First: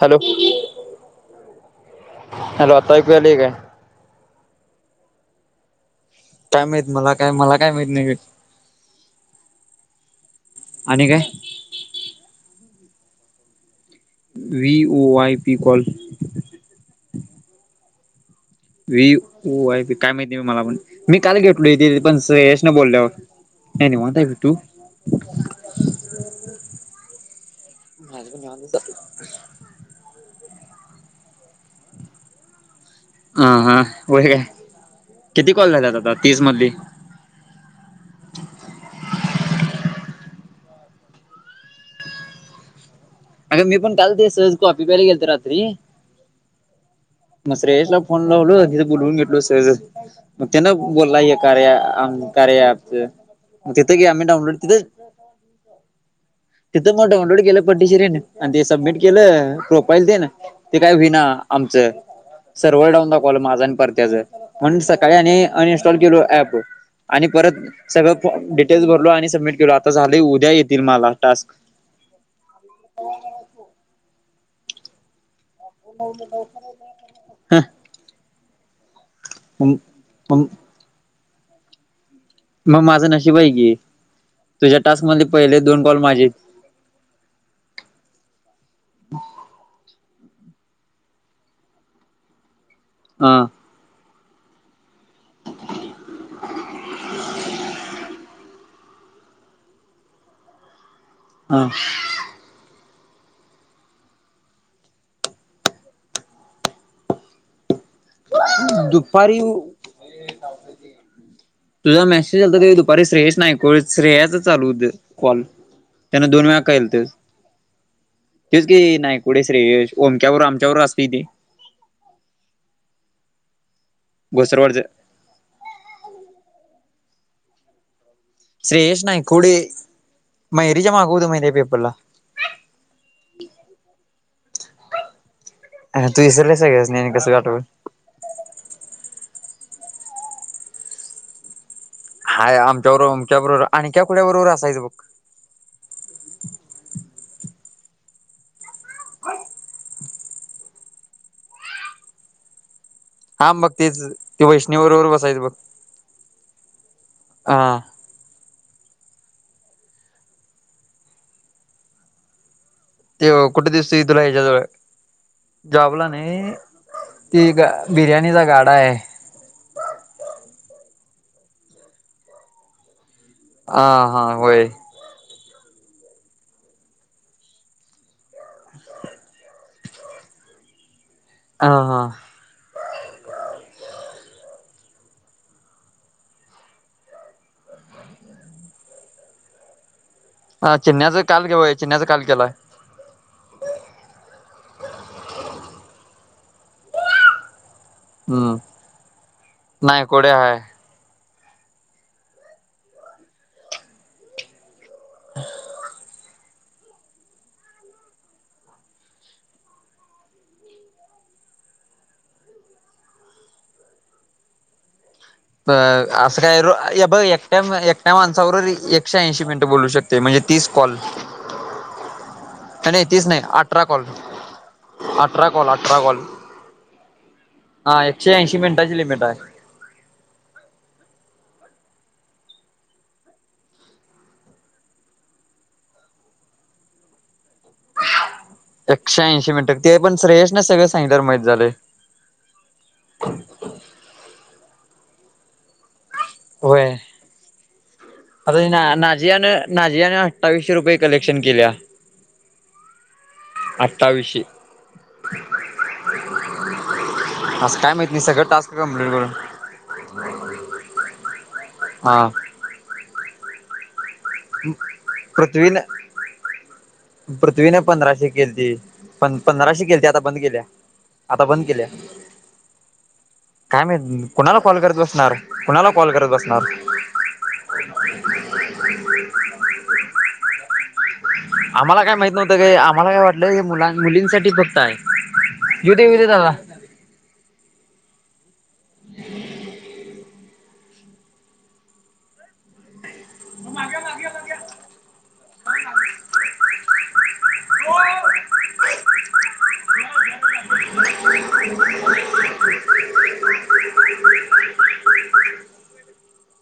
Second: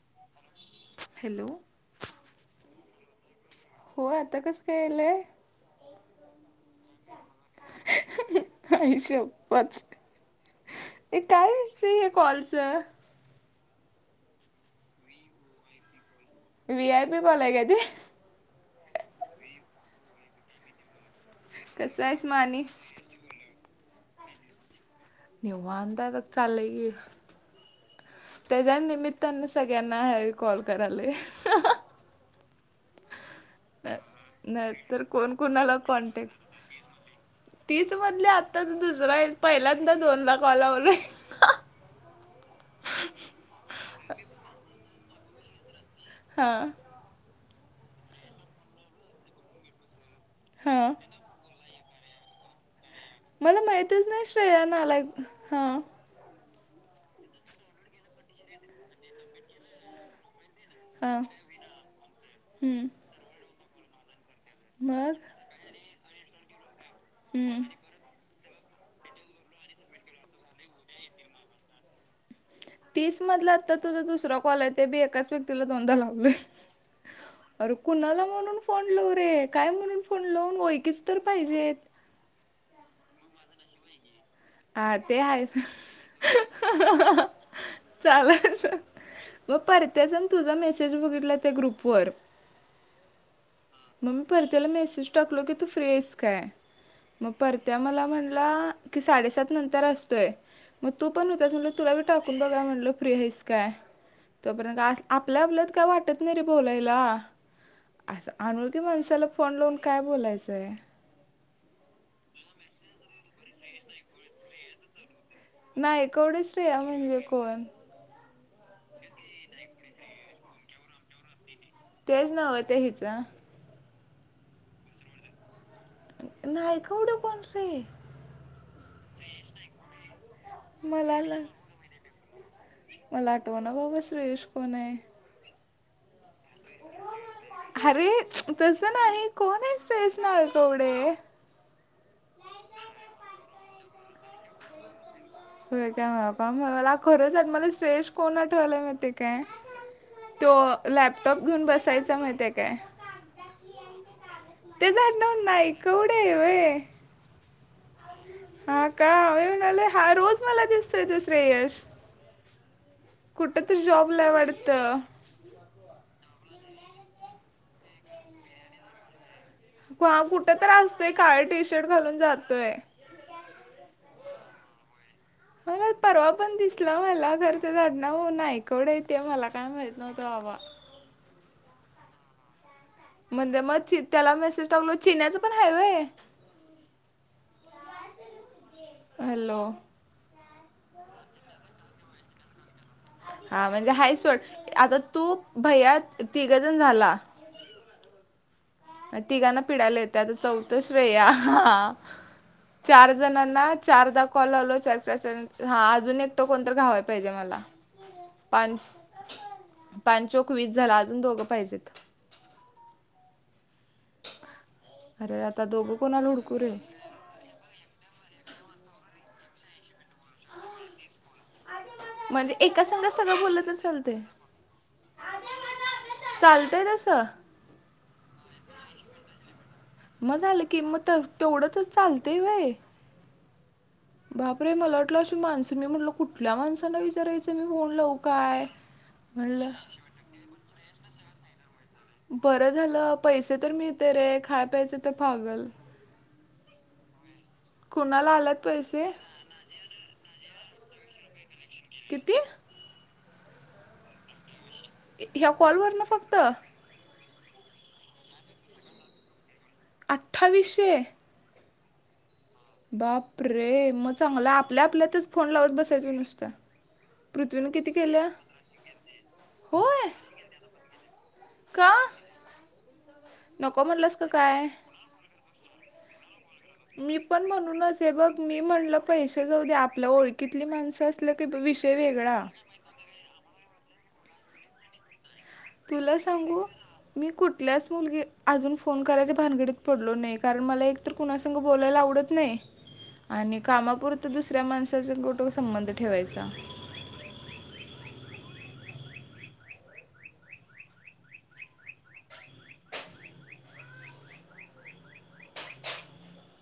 Hello hello hello आता ऐकू आली काय. होय आता कसं काय आलेय. काय माहीत मला काय मला काय माहीत नाही. ह हिशोबत काय हे कॉलच. व ओ Y P call. V I P कॉला का आहे ते. वी काय माहिती म मला पण मी काल घेटलो इथे कसं पण आहेस माने यश ना बोलल्यावर. नाहीनंा टू. निववांत चाले. माझ पण. ना ह कॉल कराले. हा हा होय काय नाही तर कोण किती कॉल कोणाला झाल्यात आता तीस कॉन्टॅक्ट. मधली तीच म्हधली आता तर दुसरा पहिल्यांदा दोनला कॉलवल. अग मी पण काल ते सहज कॉफी प्यायला गेलतो रात्री. हा मग श्रेयशला फोन लावल हेिथ बोलवून घेतल सहजच. मग ते ना हां बोलला य कार्या म कार्या ॲपच. मला मग तिथं की माहितच नाही आम्ही डाउनलोड श्रेया तिथं नालायक हा तिथं मग डाउनलोड केल पटदशरीन आणि ते सबमिट केल. प्रोफाईल दे ना. ते काय होईना हां आमच. हं सर्व्हर डाऊन दाखवल माझ आणि परत्याच. म्हणून सकाळी मग आणि अनइन्स्टॉल केलो ऍप. आणि परत हं सगळ डिटेल्स भरलो आणि सबमिट केल. आता झालय. उद्या येतील मला टास्क. तीस मधला आता तुझा दुसरा कॉल आहे. ते बी एकाच व व्यक्तीला दोनदा लावल. अर कुणाला म्हणून फोन लावु रे. काय म्हणून फोन मग लावू. ओळकीच तर पाहिजेत. मग माझ नशीब आहे की. तुझ्या हा टास्क ते मध्ये आहेच पहिले दोन काॅल माझे. [unintelligible] चालल मग परत्याचा आणि तुझा मेसेज बघितला त्या ग्रुपवर. हा म मी परत्याला मेसेज टाकलो की तू फ्री आहेस काय. मग परत्या मला म्हणला की साडेसात नंतर असतोय. मग तू पण होतास. ह म्हटल तुलाबी टाकून बघाव म्हणल फ्री आहेस काय. तोपर्यंत आपल्या आपल्यात काय वाटत नाही रे बोलायला. अनोळखी माणसाला दुपारी फोन लावून काय बोलायच आहे. तुझा मेसेज आलत दुपारी श्रेयस नाही को श्रेयाच चालू होत कॉल. नाही त्यान दोन कोणीच वेळा नाही केलत आम्ही वी कोण. तेच की नायकुढे श्रेयश. ओमक्याबरोबर आमच्याबरोबर असतेय ते. तेच नाव आहे ते हिच. घोसरवडच नाही कवड कोण रे. श्रेयष नाही कोडे. मयुरीच्या मागे मला होत ला- माहिती आहे पेपरला. मला आठव ना बाब श्रेयश कोण आहे. अ तू इसरली सगळ्यासनी. आणि कस आठवल. अरे तस नाही. कोण आहे श्रेयस नाय कवडे. हाय आमच्या बरोबर ओमक्याबरोबर आणि क्याकुड्या बरोबर असायच बघ. हो काय. का मला खरच आठ मला श्रेयश कोण आठवलाय माहीत आहे काय. तो लॅपटॉप घेऊन बसायचा माहिती आहे काय. हा बघ तेच ते वैष्णवी त्याच बरोबर बसायचं आडनाव बघ नाईकवडे आहे व्हय. हा हा का व्हय म्हणालय हा रोज मला दिसतोय तो श्रेयश. ते कुठे दिसतो तुला जॉबला आहे ह्याच्याजवळ. वाटतं जॉबला नाही. ती ग बिर्याणीचा गाडा आहे. ह कुठ तर असतय. काळ टी शर्ट घालून जातोय. ह हा होय. [inaudible] मला परवा पण दिसला. मला खर त्याच आडनाव नायकवडे आहे मला काय माहीत नव्हत बाबा. ह हा म्हणजे मची त्याला मेसेज टाकलो. चिन्याच पण हाय व्हय. हॅलो हा चिन्ह्याच काल केवय चिन्ह्याचा काल केलाय. हा म्हणजे हा सोड. आता तू भैया तिघजण झाला. हम्म तिघांना पिडायला येत. नायकुडे आता हाय. चौथ चार जण चारदा कॉललो च. हा अजून एकट कोणत घावाय पाहिजे मला. पाण पाणचोक वीस झालं अजून दोघं पाहिजेत. अरे आता दोघं तर कोणाला असं हुडकू काय रे र बघ. एकट्या एकट्या माणसाबरोबर एकशे ऐंशी मिनिटं बोलू शकतोय म्हणजे तीस कॉल. म्हणजे एका संग नाही तीच सगळं नाही बोललं तरं अठरा कॉल चालतंय. अठरा कॉल अठरा कॉल चालतय तस. हा एकशे ऐंशी मिनटाची लिमिट आहे. मग झालं की मग तेवढंच चालतय व्हय. बापरे! मला वाटलं अशी माणसं मी म्हटलं कुठल्या माणसांना विचारायचं मी फोन लाव. एकशे ऐंशी मिनिट ते पण श्रेयश ना सगळे सांगित तर माहित झाले. बरं झालं पैसे तर मिळते रे खाय प्यायचे तर भागल. व्हय. कुणाला आल्यात आता पैसे? नाझियान नाझियाने अठ्ठावीशे रुपये कलेक्शन केल्या. किती? अठ्ठावीशे. ह्या कॉलवरन फक्त. अस काय माहित नाही सगळं टास्क कम्प्लीट करून. हा. बाप रे! मग चांगला आपल्या आपल्यातच फोन लावत बसायच नसत. पृथ्वीने पंधराशे केलती प पंधराशे केलती होय? आता बंद केल्या. आता बंद केल्या का? नको काय म्हणलास का म्ह कुणाला काय? कॉल करत बसणार. कुणाला कॉल करत बसणार. मी पण म्हणून असे बघ मी म्हणलं पैसे जाऊ दे आपल्या ओळखीतली माणसं अस. आम्हाला काय माहत नव्हतं काय आम्हाला काय वाटलं हे मुला मुलींसाठी फक्त आहे. येऊ दे तुला येऊ दे दादा सांगू. मी कुठल्याच मुलगी अजून फोन करायला भानगडीत पडलो नाही कारण मला एक तर. कुणास बोलायला आवडत नाही. आणि कामापुरत दुसऱ्या माणसाचाून कुठं संबंध ठेवायचा. [inaudible] [inaudible]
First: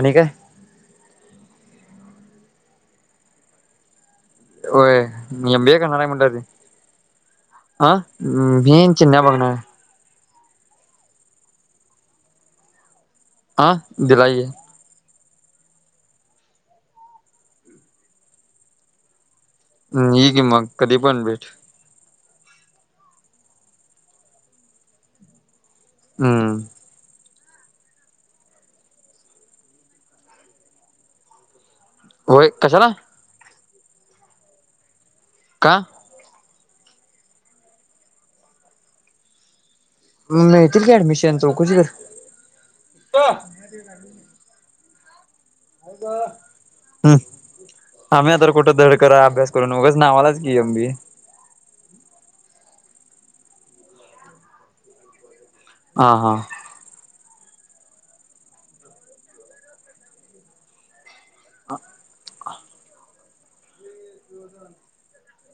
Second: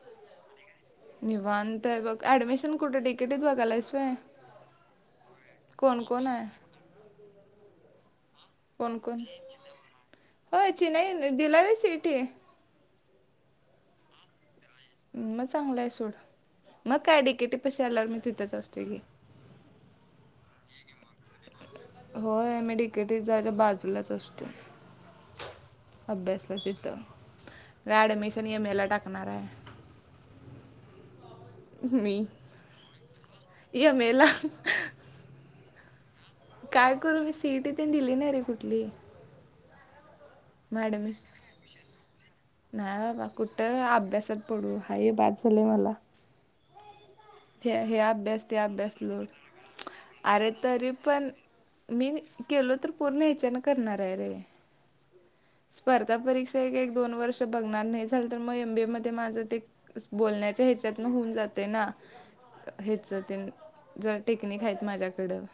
आणि काय. निवांतय बघ ऍडमिशन कुठे तिकिटत बघालायसय. [inaudible] कोण कोण बघणार होचीि नाही दिलावी स इटे. अं दिलाईे. मग चांगलंय सोड मग काय डीिकेटीपशी आल्यावर मी तिथेच असतोय घी. हम् हगि मग कधीपणबेट. होय मी तिकेटी जाय बाजूलाच असतो. अभ्यासला हम्म तिथं का ऍडमिशन यम एला टाकणार आहे. मी होय कशाला ह मेला. का? काय करू मी सीईट तेन दिली नाही रे कुठली? मग मिळतील की ऍडमिशन चौकशी कर. न्हाय बाबा कुठं अभ्यासात पडू हाय हे बास झालंय मला हम्. हे हे आम्ही अभ्यास आता ते कुठं धड अभ्यास करा लोड अभ्यास करून वगच नावालाच अरे की तरी आमबी. पण मी केलो तर पूर्ण याच्यान करणार आहे रे. हा स्पर्धा हा परीक्षा एक एक दोन वर्ष. बघ नाही तर मग एमबी मध्ये माझ ते बण्याच्या ह्याच्या होऊन जाते ना ह्याच ते जरा टेक्निक आहेत माझ्याकडं.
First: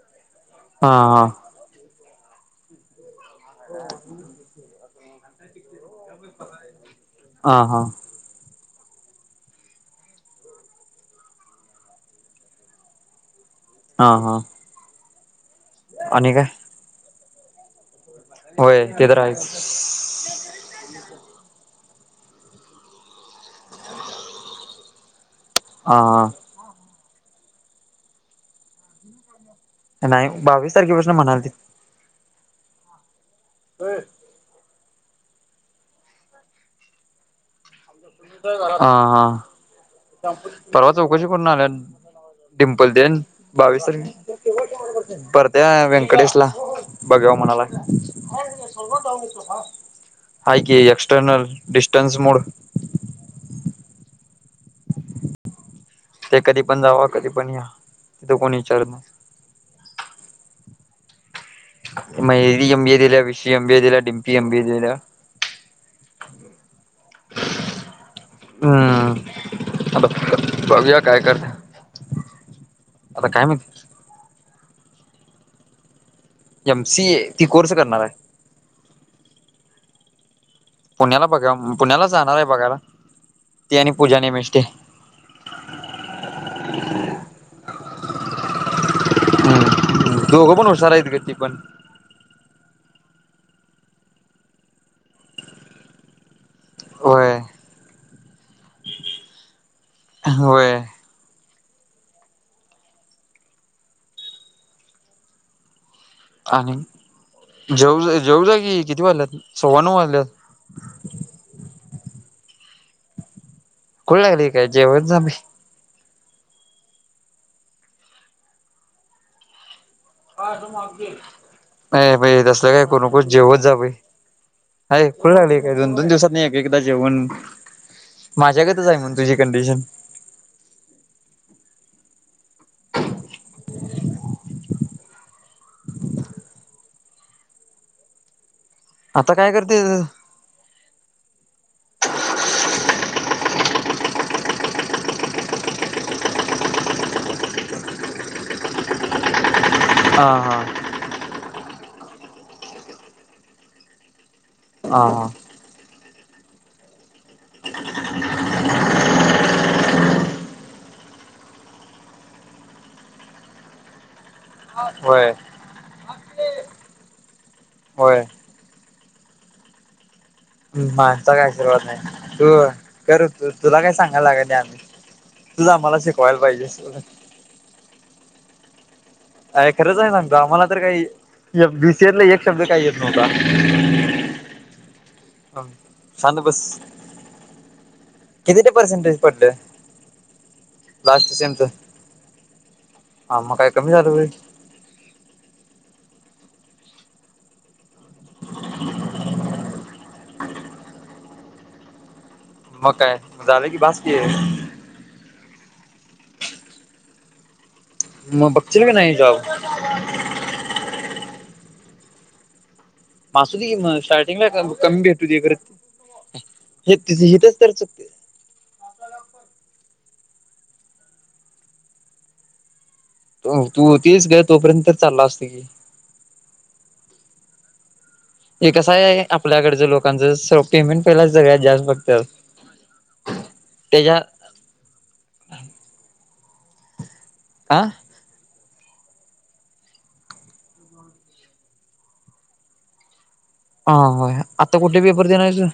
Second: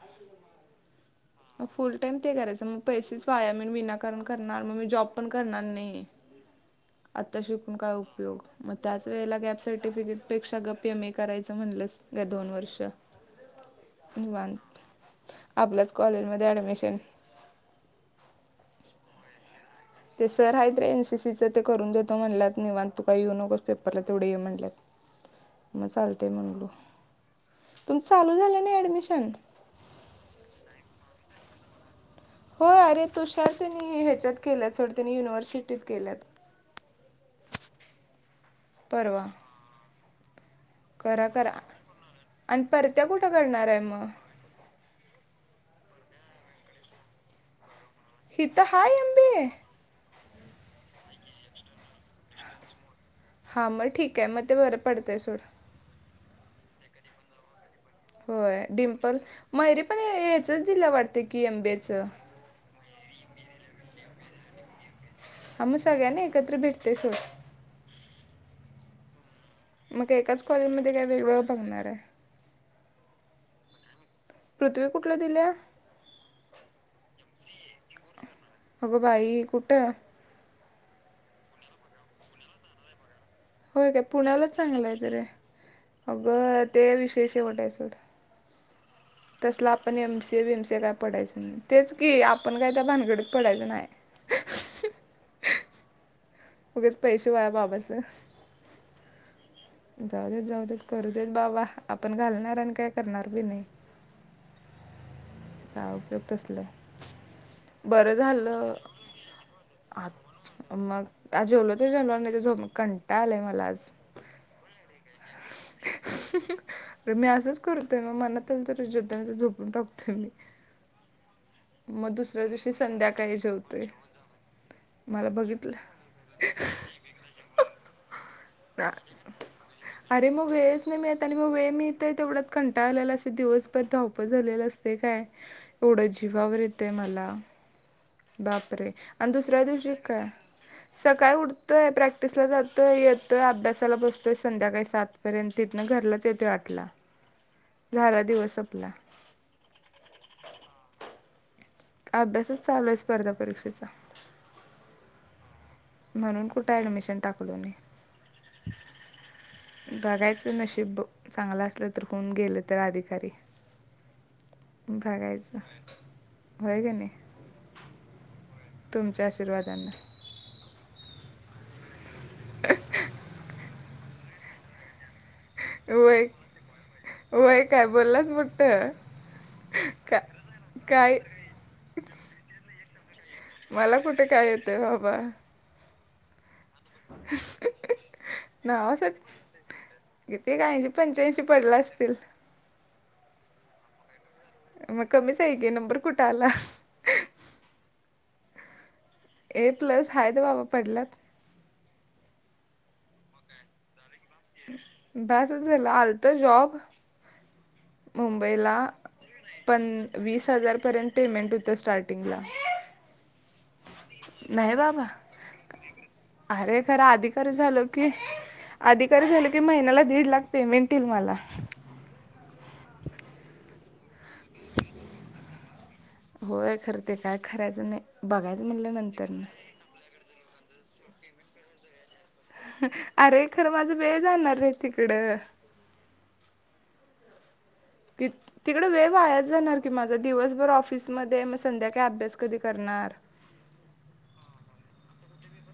हा हा. मग फुल टाइम ते करायचं मग पैसेच वाया मी विनाकारण करणार मग मी जॉब पण करणार न्हय मी आता हा शिकून हा काय उप मग त्याच वेळेला गॅप सर्टिफिकेट पेक्षा गप एम ए करायचं म्हणलीस या दोन वर्षात हा हा निवांत आपल्याच कॉलेज आणि काय मध्ये ऍडमिशन होय ते तर आहेच ते सर हाइत रे एनसीसी च ते करून देतो म्हणल्यात निवांत तू काय येऊ नकोस पेपरला तेवढे ये म्हणल्यात मग हा चालतेय हा म्हणल तुमच चालू झालं नाही ऍडमिशन नाय बावीस तारखेपासून म्हणालतीत हो अरे तुषार तेन हो ह्याच्यात केल्या सोड तीन युनिव्हर्सिटीत केल्यात हा हा परवा परवा चौकशी करा करून करा आल्यात आणि डिम्पल परत्या तेन कुठं करणार आहे बावीस मग तारखे परत्या व्यंकटेश ला बघ्याव म्हणालाय हितं हाय मबीए हाय की एक्स्टर्नल डिस्टनस मोूड हा मग ठीक अय मग ते बरं पडतय सोडं ते कधी पण जावा कधी पण या तिथं कोणी होय विचारत नाही डिम्पल मैयरी पण हेचच दिल्या वाटत की एम बीए मैयरी एम बीए दिल्या विष एम बी दिल्या डिमपी एम बीए दिल्या हा मग सगळ्यांना एकत्र भेटतेय सोड हम् आता मग एकाच कॉलेजमध्ये बघूया काय करता वेगवेगळं बघणार आहे आता काय म्ह पृथ्वी कुठल्या दिल्या एम सी ए ती कोर्स करणार आय अगं बाई कुठं पुण्याला बघ्याव पुण्याला जाणार हाय बघायला ती होय आणि काय पूजा पुण्यालाच नेमेष्टे चांगल हाईत रे अगं ते विशेय शेवट हाय सोड तसल आप पण एम सी बी दोघं एम पण स हुशार काय आहेत ग ती पडायचं पण नाही तेच की आपण काय त्या भानगडीत पडायचं न्हाय उगच पैसे होय वाया बाबाच जाऊ देत जाऊ होय देत करु करू देत बाबा आपण घालणार आणि काय करणार बी न्हई काय उपयोग तसल आणि बरं जेऊ जेऊ जा झालं की किती वाजल्यात सव्वा नऊ वाजल्यात मग आज जेवलो ते जेवलो आणि लगेच झोपलो कंटाळ आलाय मला आज खुळ लागलय काय जेवत जा बई अरे मी असंच करतोय मग मनात तर जेवतोय नाहीतर झोपून टाकतोय मी मग ये बई दुसऱ्या दिवशी तसल काय करू नको संध्याकाळी जेवत जा जेवतोय बई ये मला खुळ लागलय काय बघितलं दोन दोन दिवसात न एकेकदा जेवण माझ्यागत च हाय म्हण तुझी कंडिशन अरे मग वेळच न्हय मिळत येत आणि मग वेळ मिळतंय तेवढ्यात कंटाळलेल असतय दिवसभर धावपळ झालेलं असतय काय एवढं जीवावर येते मला बापरे आणि आता काय दुसर तु करते श काय सकाळी उठतो आहे प्रॅक्टिसला जातो आहे येतो आहे अभ्यासाला बसतो आहे संध्याकाळी सात पर्यंत तिथन घरलाच येतो आटला झाला दिवस संपला हां हां अभ्यासच चालूय स्पर्धा परीक्षेचा हा हा म्हणून कुठ ऍडमिशन टाकलो मी [unintelligible] [unintelligible] बघायचं नशीब बघ चांगल असलं, तर होऊन गेलं तर अधिकारी. होय बघायचं होय, का नाही. होय तुमच्या आशीर्वादान. आमचा काय आशीर्वाद नाही, तू कर तुला काय सांगायला लागत नाही आम्ही. तुचं आम्हाला शिकवायला पाहिजेस. होय, काय बोललास मोठं. अयं खरंच आहे का सांगतो आम्हाला, तर काय काही बीसीएतला एक शब्द काही येत नव्हता. मला कुठे काय येतयं? बाबा. हा शांत बस किती, ते पर्सेटेज नावासाठी पडलं? किती काय, ऐंशी पंच्याऐंशी पडला असतील? हा, मग काय कमी झाल होय. मग कमीच आहे कि, नंबर कुठं आला. [unintelligible] ए प्लस हायत बाबा पडल्यात. मग काय झाले की, बास की. बास चं झालं आलतं जॉब. मग मुंबईला बघशील का नाही जॉब पण वीस हजार पर्यंत, पेमेंट होतं स्टार्टिंगला. आसुदी की मग स्टार्टिगला कम- नाही कमी बाबा भेटू दे खरं अरे हेच खरं तिझं हितचं अधिकारी तर झालो चुकतयं. की अधिकारी झालं की, महिन्याला दीड लाख पेमेंट येईल मला. तो तु तेच ग तोपर्यंत तर चाललं असतं की, होय, खरं ते काय खय्राच नाही. बघायचं हे कसं म्हणलं आहे, नंतर आपल्या ना कडच्या लोकांच स पेमेंट पहिला सगळ्यात जास्त बघत्यात. अह अरे! खरं माझा वेळ जाणार रे तिकडं. आ कित तिकड वेळ वायाचं जाणार की माझा, दिवसभर ऑफिसमध्ये मग संध्याकाळी अभ्यास कधी करणार? हा होय, आता कुठे पेपर देणार हायस तु?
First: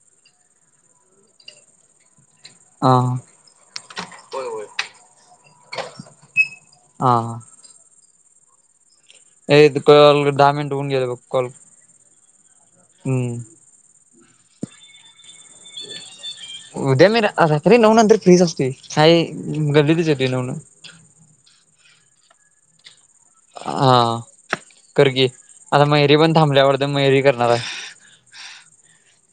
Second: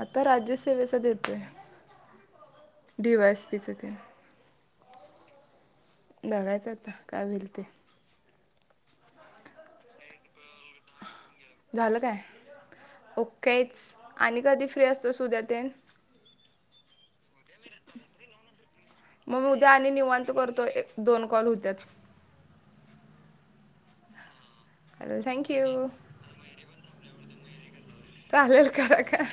आता राज्यसेेवेचा देतोय, डीवाय एस पी चा तेन. होय होय. बघायचं आता काय हा होईल ते? ये ते काँल दहा मिनट होऊन गेले, बघ. कॉल झालं काय हम्म ओकेचं! आणि कधी फ्री असतोस उद्या तेन? उद्या मी रात्री नऊ नंतर फ्रीचं असतोयं, काय मी उद्या आणि गल्लीतचं येतोयं निवांत नऊन करतो एक दोन कॉल होत्यात. हा हा चालेल करकी आता थँक्यू मैरी पण थांबल्या वाडतं मैरी पण करणार हाय. चालेल करा का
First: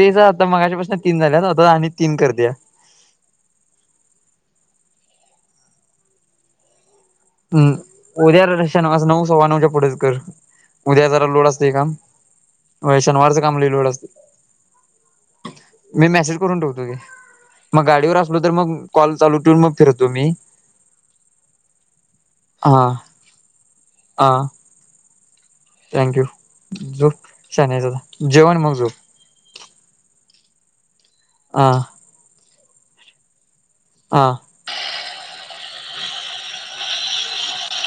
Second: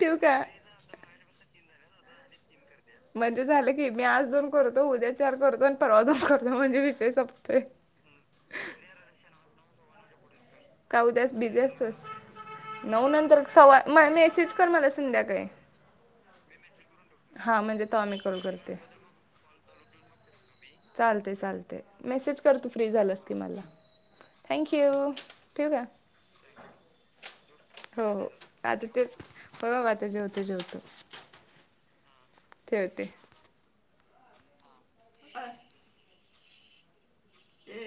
ठेवू का आता मगच पासन तीन झाल्यात, आता आणि तीन करत्या. म्हणजे झालं की, मी आज दोन करतो उद्या चार करतो आणि परवा दोन करतो म्हणजे विषय सं हम उद्या र- शनवारचं नऊ सव्वा नवच्या पुढंच करं. का उद्या जरा उद्यास लोड बिझी असतयं काम. असतोस होय नऊ शनिवारचं नंतर काम लय लोड असते सव्वा- मेसेज कर मला संध्याकाळी. मी मेसेज करून ठेवतो की, हां म्हणजे मग तेव्हा मी गाडीवर असलो कॉल तर मग कॉल चालू ठेवून मग फिरतो मी. चालतयं चालतयं मेसेज कर तु हा फ्री झालास, की मला हा थँंक्यु! थँक्यू! झोप शानी हायसं हो हो आता, जेव आणि मग आता झोप. ते होय, बाबा आता जेवतो जेवतो. आ ठेवते. आ बरं. ये